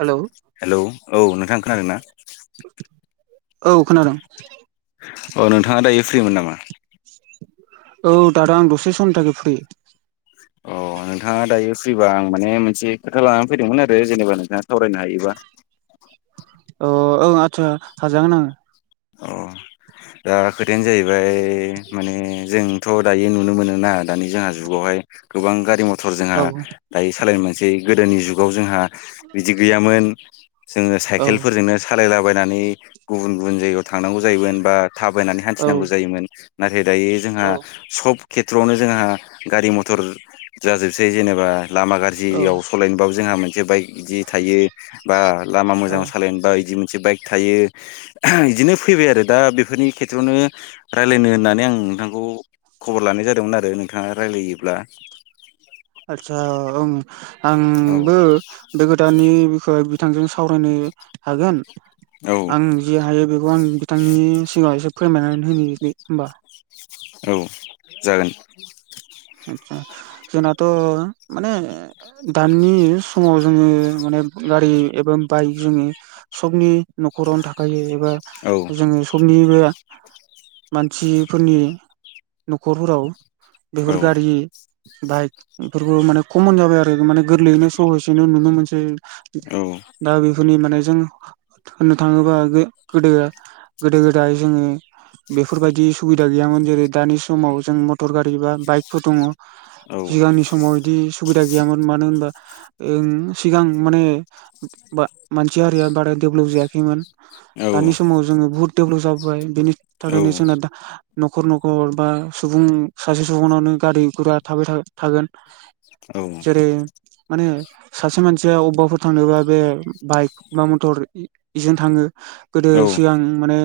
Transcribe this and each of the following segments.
Hello hello औ नोंथां खोनादों ना औ खोनादों औ नोंथाङा दायो फ्रिमोन नामा? औ दादा आं दसे सम थाखाय फ्रि अ' नोंथाङा दायो फ्रिबा आं माने मोनसे खोथा लानानै फैदोंमोन आरो जेनेबा नोंथाङा सावरायनो हायोबा [inaudible] अ ओ आदसा हाजागोन आङो अ दा खोथायानो जाहैबाय माने जोंथ' दायो नुनो मोनो ना दानि जोंहा जुगावहाय गोबां गारि मथर मटर जोंहा औ दायो सालायनो मोनसै गोदोनि जुगाव जोंहा बिदि गैयामोन जोङो औ साइकेलफोरजोंनो सालायलाबायनानै गुबुन गुबुन जायगायाव थांनांगौ जायोमोन बा थाबायनानै औ हान्थिनांगौ जायोमोन नाथाय दायो जोंहा औ सब खेथ्र'आवनो जोंहा गारि- मथर जाजोबसै जेनेबा लामा औ गाज्रियाव सालायनोबाबो जोंहा मोनसे बाइक बिदि थायो बा लामा औ मोजाङाव सालायनो बा बिदि मोन बाइक थायो बिदिनो फैबाय आरो दा बेफोरनि खेथ्रआवनो राय्लायनो होननानै आं नोंथांखौ खबर लानाय जादोंमोन आरो नोंथाङा रायलायोब्ला आदसा औ औ आंबो बे गोदाननि बिखय बिथांजों सावरायनो हागोन औ आं जे हायो बेखौ आं बिथांनि सिगाङाव एसे फोरमायनानै होनो होमबा औ जागोन आतसा जोंनाथ' माने दानि समाव जोङो माने गारि एबा बाइक जोंनि सबनि न'खरावनो था । खायो एबा औ जोङो समनिबो । मानसिफोरनि न'खरफोराव बेफोर औ गारि। बाइक बेफोरबो माने कमन जाबाय आरो माने गोरलैयैनो सहसयैनो नुनो मोनसै। औ दा बेफोरनि माने जों । होननो थाङोबा गोदो गोदो गोदाय जोङो । बेफोरबायदि सुबिदा गैयामोन जेरै दानि समाव जों मटर गारि एबा। बाइकफोर दङ औ सिगांनि समाव बिदि। सुबिदा गैयामोन मानो होनब्ला सिगां माने बा मानसि हारिया बादाय। डेभलप जायाखैमोन औ दानि समाव जोङो बहुत डेभलप जाबोबाय बेनि औ थाखायनो जोंना दा न'खर न'खर बा सुबुं सासे सुबुंनावनोगारि गुरा थाबाय थागोन औ जेरै माने सासे मानसिया अबाफोर थांनोबा बे बाइक बा मटरजों इजों थाङो गोदो औ सिगां माने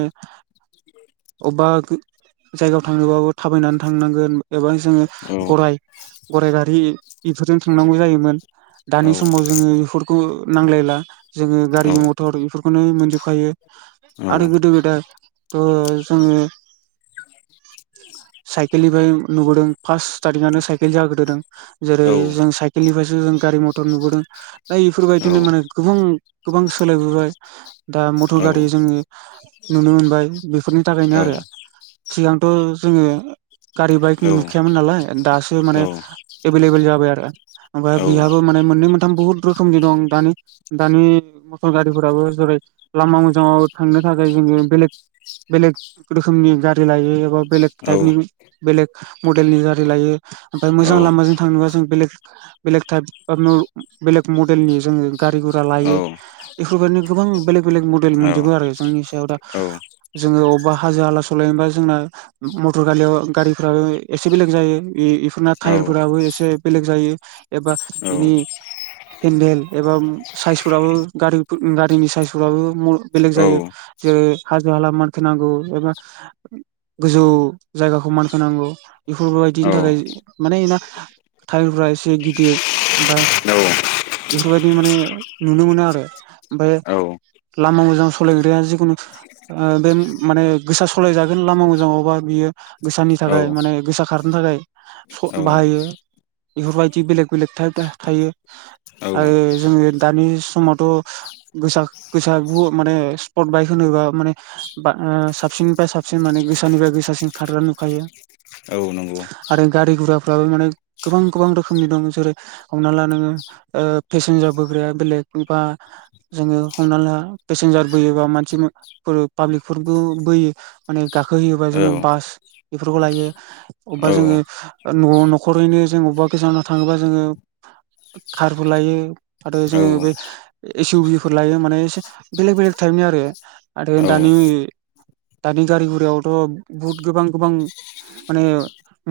अबा । जायगायाव थांनोबाबो थाबायनानै थांनांगोन एबा जोङो गराय गराइ गारि इफोरजों थांनांगौ जायोमोन दानि समाव जोङो इफोरखौ नांलायला जोङो गारि मथर बेफोरखौनो मोनजोबखायो औ आरो औ गोदो गोदाय । थ' जोङो साइकेलनिफ्राय नुबोदों फारस स्टारटिं आनो साइकेल जाग्रोदों औ औ जेरै जों साइकेलनिफ्राय जों गारि मथर नुबोदों दा बेफोरबायदिनो माने गोबां गोबां सोलायबोबाय दा मटर गारि जोङो नुनो मोनबाय बेफोरनि थाखायनो आरो सिगां। जोङो गारि बाइक नुखायामोन नालाय दासो माने । एबोललेबोल जाबाय आरो ओमफाय बि माने मोन मोन। बुहुत रोखोमनि दं दा दानि मथर गारिफोराबो जेरै लामा मोजाङाव थांनो । थाखाय जोङो बेलेग बेलेग रोखोमनि गारि लायो एबा बेलेग टाइपनि बेलेग‌। मडेलनि दारि लायो ओमफ्राय मोजां लामाजों थांनोबा जों बेलेग बेलेग टाइप । बेलेग मडेलनि जोङो गारि गुरा लायो इफोरबायदिनो गोबां बेलेग बेलेग मडेल मोनजोबो आरो जों इनि सायाव दा जोडों अबा हाजो हाला सलायनोब्ला जोंना मथर गारियाव गारि फोराबो एसे बेलेग जायो इफोरना टायारफोराबो एसे बेलेग जायो एबा बेनि हेन्देल एबा‌ ओम साइसफोराबो गारि गारिनि साइसफोराबो बेलेग जायो जेरै हाजो हाला मानखोनांगौ एबा गोजौ जायगाखौ मानखो होनांगौ बेफोरबायदिनि थाखाय माने इना टाइदफोरा एसे गिदिर ओमफ्राय बेफोरबायदि माने नुनो मोनो आरो ओमफ्राय लामा मोजां सालायग्राया जिखुनु ओ बे माने गोसा सालायजागोन लामा मोजाङावबा बियो गोसानि थाखाय माने गोसा खारनो थाखाय बाहायो। बेफोरबायदि बेलेक बेलेक टाइप थायो आरो जोङो दानि समावथ' गोसा गोसा माने स्पर्ट बाइक होनोबा ओ माने बा साबसिननिफ्राय साबसिन माने गोसानिफ्राय गोसासिन खारग्रा नुखायो औ नंगौ। आरो गारि गुराफ्राबो माने गोबां गोबां रोखोमनि दं जेरै हमना ला नोङो ओ पेसेन्जार बोग्राया बेलेग बा जोङो हमना ला पेसेन्जार बोयोबा मानसि ‌मो ओ पाब्लिकफोरबो बोयो माने गाखो होयोबा जोङो औ बास बेफोरखौ लायो अबेबा जोङो' औ न-न'खरैनो जों अबेबा गोजानाव थाङोबा जोङो। कारबो लायो आरो जोङो औ बेस इउ बि फोर लायो माने एसे बेलेक बेलेक टाइपनि आरो आरो औ दानि दानि गारिगुरियावथ' बहुद गोबां गोबां माने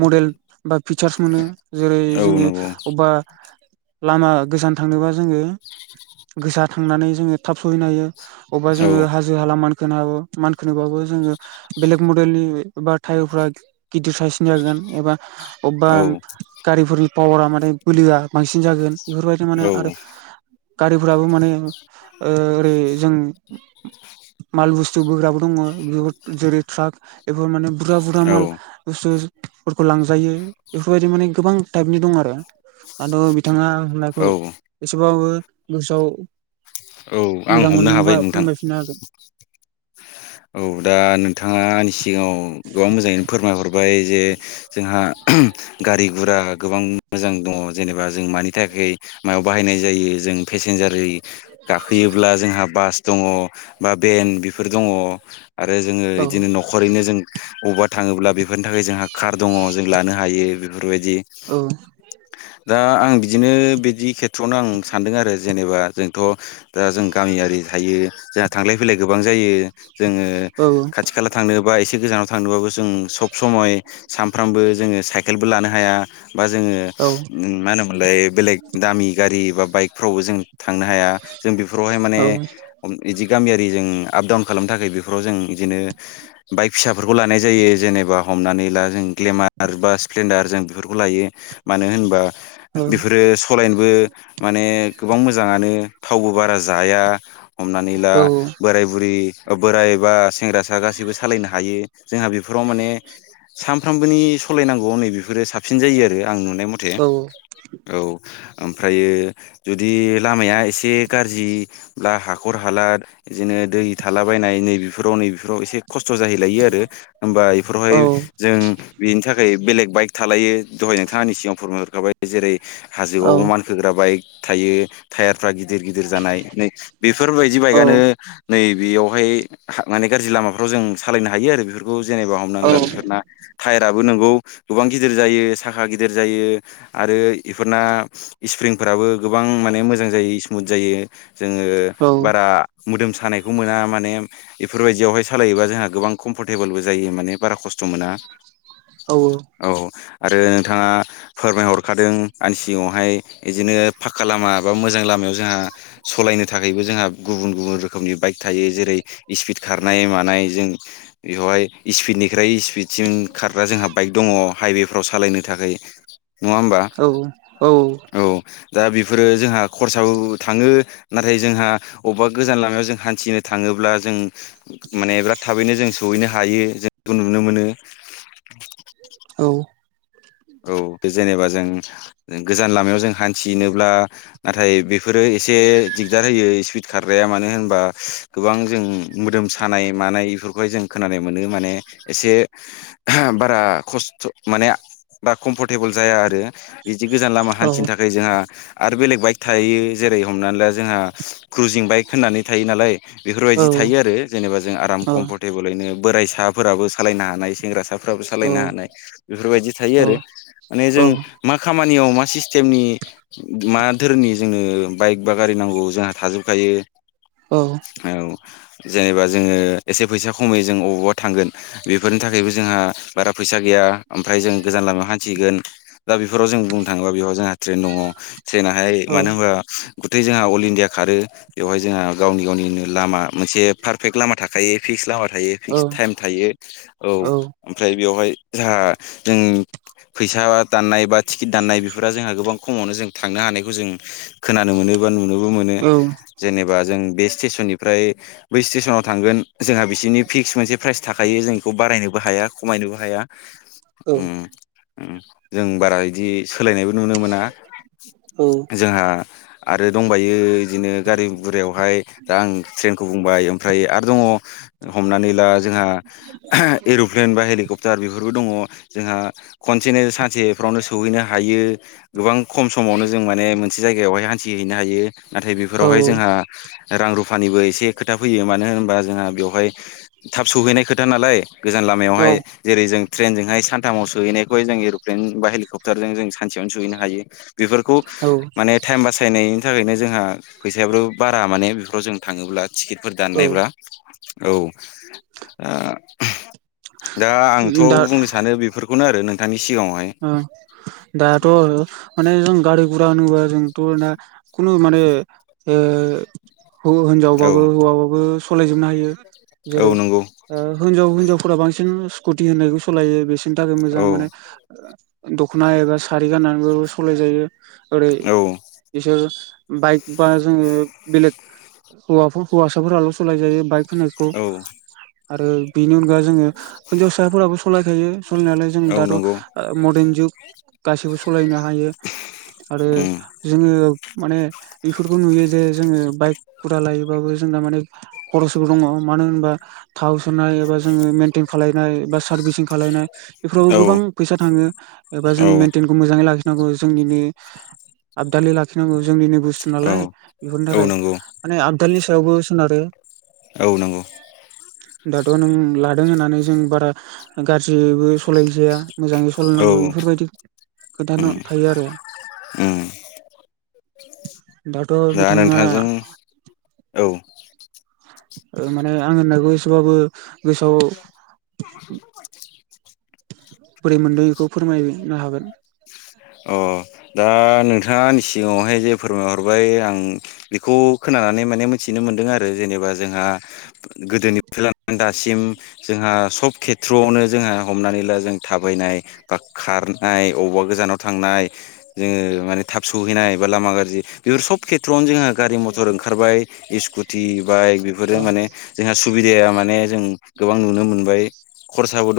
मडेल बा फिचार्स मोनो जेरै औ जोङो नंगौ अबेबा लामा गोजान थांनोबा जोङो गोसा थांनानै जोङो थाब सहैनो हायो अबेबा औ जोङो हाजो हाला मानखोनाबो मानखोनोबो जोङो बेलेग मडेलनि बा टायारफ्रा गिदिर साइसनि जागोन एबा अबेबा औ गारिफोरनि पावारा माने बोलोआ बांसिन जा गोन बेफोरबायदि माने औ आरो गारिफोराबो माने ओ ओरै जों माल बुस्थु बोग्राबो दङ बेफोर जेरै ट्राक बेफोर माने बुरजा बुरजा माल औ बुसथुफोरखौ लांजायो बेफोरबायदि माने गोबां टाइपनि दं आरो दाथ' बिथां नङा होननायखौ एसेबाबो गोसोआव औ आं मोजां हमनो मोनदोंबा हाबाय नोंथां फोरमायफिननो हागोन औ दा नोंथाङा आंनि सिगाङाव गोबां मोजाङैनो फोरमायहर ओमफाय जे जोंहा गारि गुरा गोबां मोजां दङ जेनेबा जों मानि थाखाय मायाव बाहायनाय जायो जों पेसेन्जार गाखोयोब्ला जोंहा बास दङ बा बेन्ड बेफोर दङ आरो जोङो औ बिदिनो न'खरैनो जों बबावबा थाङोब्ला बेफोरनि थाखाय जोंहा कार दङ जों लानो हायो बेफोरबायदि औ दा आं बिदिनो बिदि थ्रआवनो आं सानदों आरो जेनेबा जोंथ' दा जों गामियारि थायो जोंहा थांलाय फैलाय गोबां जायो जोङो खाथि खाला थांनो बा एसे खा गोजानाव थांनोबाबो जों सब समय सानफ्रामबो जोङो साइकेलबो लानो हाया बा जोङो औ मा होनोमोनलाय बेलेग दामि गारि बा बाइकफ्रावबो जों थांनो हाया जों बेफोरावहाय माने बिदि गामियारि जों आपडाउन खालामनो थाखाय थाखाय बेफोराव जों बिदिनो बाइक फिसाफोरखौ लानाय जायो जेनेबा हमनानै ला जों ग्लेमार बा स्प्लेन्डार जों बेफोरखौ लायो मानो होनबा औ बेफोरो सालायनोबो माने गोबां मोजाङानो थावबो बारा जाया हमनानै ला औ बोराय बुरि बोराय बा सेंग्रा सिख्ला गासिबो सालायनो हायो जोंहा बेफोराव माने सानफ्रोमबोनि सालायनांगौ नैेफोरो साबसिन जायो आरो आं नुनो नाय मथे औ औ ओमफ्रायो जुदि लामाया एसे गाज्रिब्ला हाखर हालाद बिदिनो दै थालाबायनाय नैबेफोराव नैबेफोराव एसे खस्थ' जाहैलायो आरो होमबा बेफोरावहाय जों बेनि थाखाय बेलेग बाइक थालायो दहाय नोंथांनि सिगाङाव फोरमायहरखाबाय जेरै औ हाजोआव मानखोग्रा बाइक थायो टायारफ्रा गिदिर गिदिर जानाय नै बेफोरबायदि औ बाइकानो नै बेयावहाय माने गाज्रि लामा फ्राव जों सालायनो हायो आरो बेफोरखौ जेनेबा हमनानै औ ला बेफोर था दाबो नोंगौ गोबां गिदिर जायो साखा गिदिर जायो आरो बेफोरना स्प्रिं फोराबो गोबां माने मोजां जायो स्मुथ जायो जों बारा मोदोम बेखौ मोना माने बेफोरबायदियावहाय सालायोबा जोंहा गोबां कमफरटेबोलबो जायो माने बारा खस्थ' मोना औ आरो नोंथाङा फोरमायहरखादों आंनि सिगाङावहाय बिदिनो फाखखा लामा बा मोजां लामायाव जोंहा सालाय बायनो थाखायबो जोंहा गुबुन गुबुन रोखोमनि बाइक थायो जेरै स्पिड खारनाय मानाय जों बेवहाय स्पिडनिफ्राय स्पिडसिम खारग्रा जोंहा बाइक दङ हाइवेफ्राव सालायनो थाखाय नङा होमबा औ औ औ दा बेफोरो जोंहा खरसाबो थाङो नाथाय जोंहा अबेबा गोजान लामायाव जों थिनो थाङोब्ला जों माने बिराद थाबैनो जों सहैनो हायो जों बेखौ नुनो मोनो [inaudible] औ औ जेनेबा जों गोजान लामायाव जों हान्थिनोब्ला नाथाय बे फोरो एसे दिग्दार होयो स्पिड खारग्राया मानो होनबा गोबां जों मोदोम सानाय मानाय बेफोरखौहाय जों खोनानाय मोनो माने एसे बारा खस्थ' माने बा कम्फर्टेबोल जाया आरो बिदि गोजान लामा हान्थिनो औ थाखाय जोंहा आरो बेलेग बाइक थायो जेरै हमनानै ला जोंहा क्रुजिं बाइक होननानै थायो नालाय बेफोरबायदि थायो आरो जेनेबा जों आराम औ कम्फरटेबोलैनो बोराइसाफोराबो सालायनो हानाय सेंग्रासाफोराबो सालायनो हानाय बेफोरबायदि थायो आरो माने जों मा खालाम खामानियाव मा सिस्टेमनि मा धोरोमनि जोंनो बाइक बा गारि नांगौ जोंहा थाजोबखायो औ जेनेबा जोङो एसे फैसा खमै जों अबावबा थांगोन बेफोरनि थाखायबो जोंहा बारा फैसा गैया बा ओमफ्राय जों गोजान लामायाव हान्थिगोन दा बेफोराव जों बुंनो थाङोबा बेयाव जोंहा ट्रेन दङ जैनाहाय मानो होनबा गथै जोंहा अल इण्डिया खारो बेवहाय जोंहा गावनि गावनिनो लामा मोनसे पारफेक्ट लामा थाखायो फिक्स लामा थायो फिक्स टाइम थायो औ ओमफ्राय बेयावहाय जोंहा जों फैसा दाननाय बा टिकिट दाननाय बेफोरा जोंहा गोबां खमावनो जों थांनो हानायखौ जों खोनानो मोनो बा नुनोबो मोनो औ जेनेबा जों बेस्ट स्टेसननिफ्राय बै स्टेसनाव थांगोन जोंहा बिसोरनि फिक्स मोनसे प्राइस थाखायो जों बेखौ बारायनोबो हाया खमायनोबो हाया औ ओम जों बारा बिदि सोलायनायबो नुनो मोना औ जोंहा आरो दंबायो बिदिनो गारि गुरायावहाय दा आं ट्रेनखौ बुंबाय ओमफ्राय आर दङ हमनानै ला जोंहा एर'प्लेन बा हेलिकप्टार बेफोरबो दङ जोंहा खनसेनो सानसेफ्रावनो सौहैनो हायो गोबां खम समावनो जों माने मोनसे जायगायावहाय हान्थिहैनो हायो नाथाय बेफोरावहाय औ जोंहा रां रुफानिबो एसे खोथा फैयो मानो होनोबा जोंहा बेवहाय थाब सहैनाय खोथा नालाय गोजान लामायावहाय जेरै जों ट्रेनजोंहाय सान थामाव सहैनायहाय जों एर'प्लेन बा हेलिकप्टार जों सानसेयावनो सौहैनो हायो बेफोरखौ औ माने टाइम बासायनाय बिनि थाखायनो जोंहा फैसायाबो बारा माने बेफोराव जों थाङोब्ला टिकेटफोर औ दाननायब्ला औ दा आंथ' बुंनो सानो बे फोरनो आरो नोंथांनि अ दाथ' माने जों गारि गुरा होनोबा जोंथ' दा खुनु माने ओ औ हिनजावबाबो हौवाबाबो सालायजोबनो हायो औ जेरै नंगौ ओ हिनजाव हिनजाव फोरा बांसिन स्कुटि होननायखौ सालायो बिसोरनि थाखाय औ मोजां माने दख'ना एबा सारि गाननानैबो सालाय जायो ओरै औ बिसोर बाइक बा जोङो बेलेग हौवाफोर हौवासाफोराल' सालाय जायो बाइक फिायखौ औ आरो बेनि अनगा जोङो हिनजावसाफोराबो सालायखायो सलायनायालाय जों औ दाथ' नंगौ मर्दार्न जुग गासिबो सालाय ना हायो आरो उम जोङो माने बेफोरखौ नुयो जे जोङो बाइक गुरा लायोबाबो जोंना माने खरसबो दङ मानो होनबा थाव सोनाय एबा जोङो मेनटेन खालायनाय बा सार्भिसिं खालायनाय बेफोरावबो औ गोबां बहाबा थाङो एबा औ जोङो मेन्टेनखौ मोजाङै लाखिनांगौ जोंनिनो आबदालि लाखिनांगौ जोंनिनो बुस्थु औ नालाय बेफोरनि औ थाखाय नंगौ माने आबदालनि सायावबो सोनारो औ नंगौ दाथ' नों लादों होननानै जों बारा गाज्रिबो सलायजाया मोजाङै औ सालायनांगौ बेफोरबायदि खोथानो उम थायो आरो उम दाथ' दा बिथाङा नोंथांजों औ ओ माने आं होननायखौ एसेबाबो गोसोआव [unintelligible] बोरै मोनदों बेखौ फोरमायनो हागोन अ दा नोंथाङांनि सिगाङावहाय जे फोरमायहरबाय आं बेखौ खोन मिथिनो मोनदों आरो जेनेबा जोंहा गोदोनिफ्राय लानानै दासिम जोंहा सब खेथ्र'आवनो जोंहा हमनानै ला जों थाबायनाय बा खारनाय अबेबा गोजानाव थांनाय जोङो माने थाब सौहैनाय बा लामा गाज्रि बेफोर सब खेथ्रआवनो जोंहा गारि मथर ओंखारबाय स्कुटि बाइक बेफोर औ माने जोंहा सुबिद माने जों गोबां नुनो मोनबाय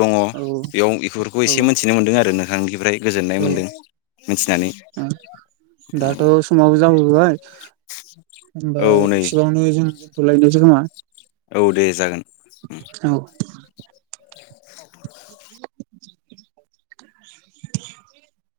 दङ औ बेयाव इफोरखौस जसे औ मिथिनो मोन्दों आरो नोंथांनिफ्राय गोजोननाय मोन्दों मिथिनानै औ दाथ' समाव जाबोबाय होनबा औ नै एसेयावनो जों बुलायदोंसो खोमा? औ दे जागोन। औ [inaudible] [inaudible]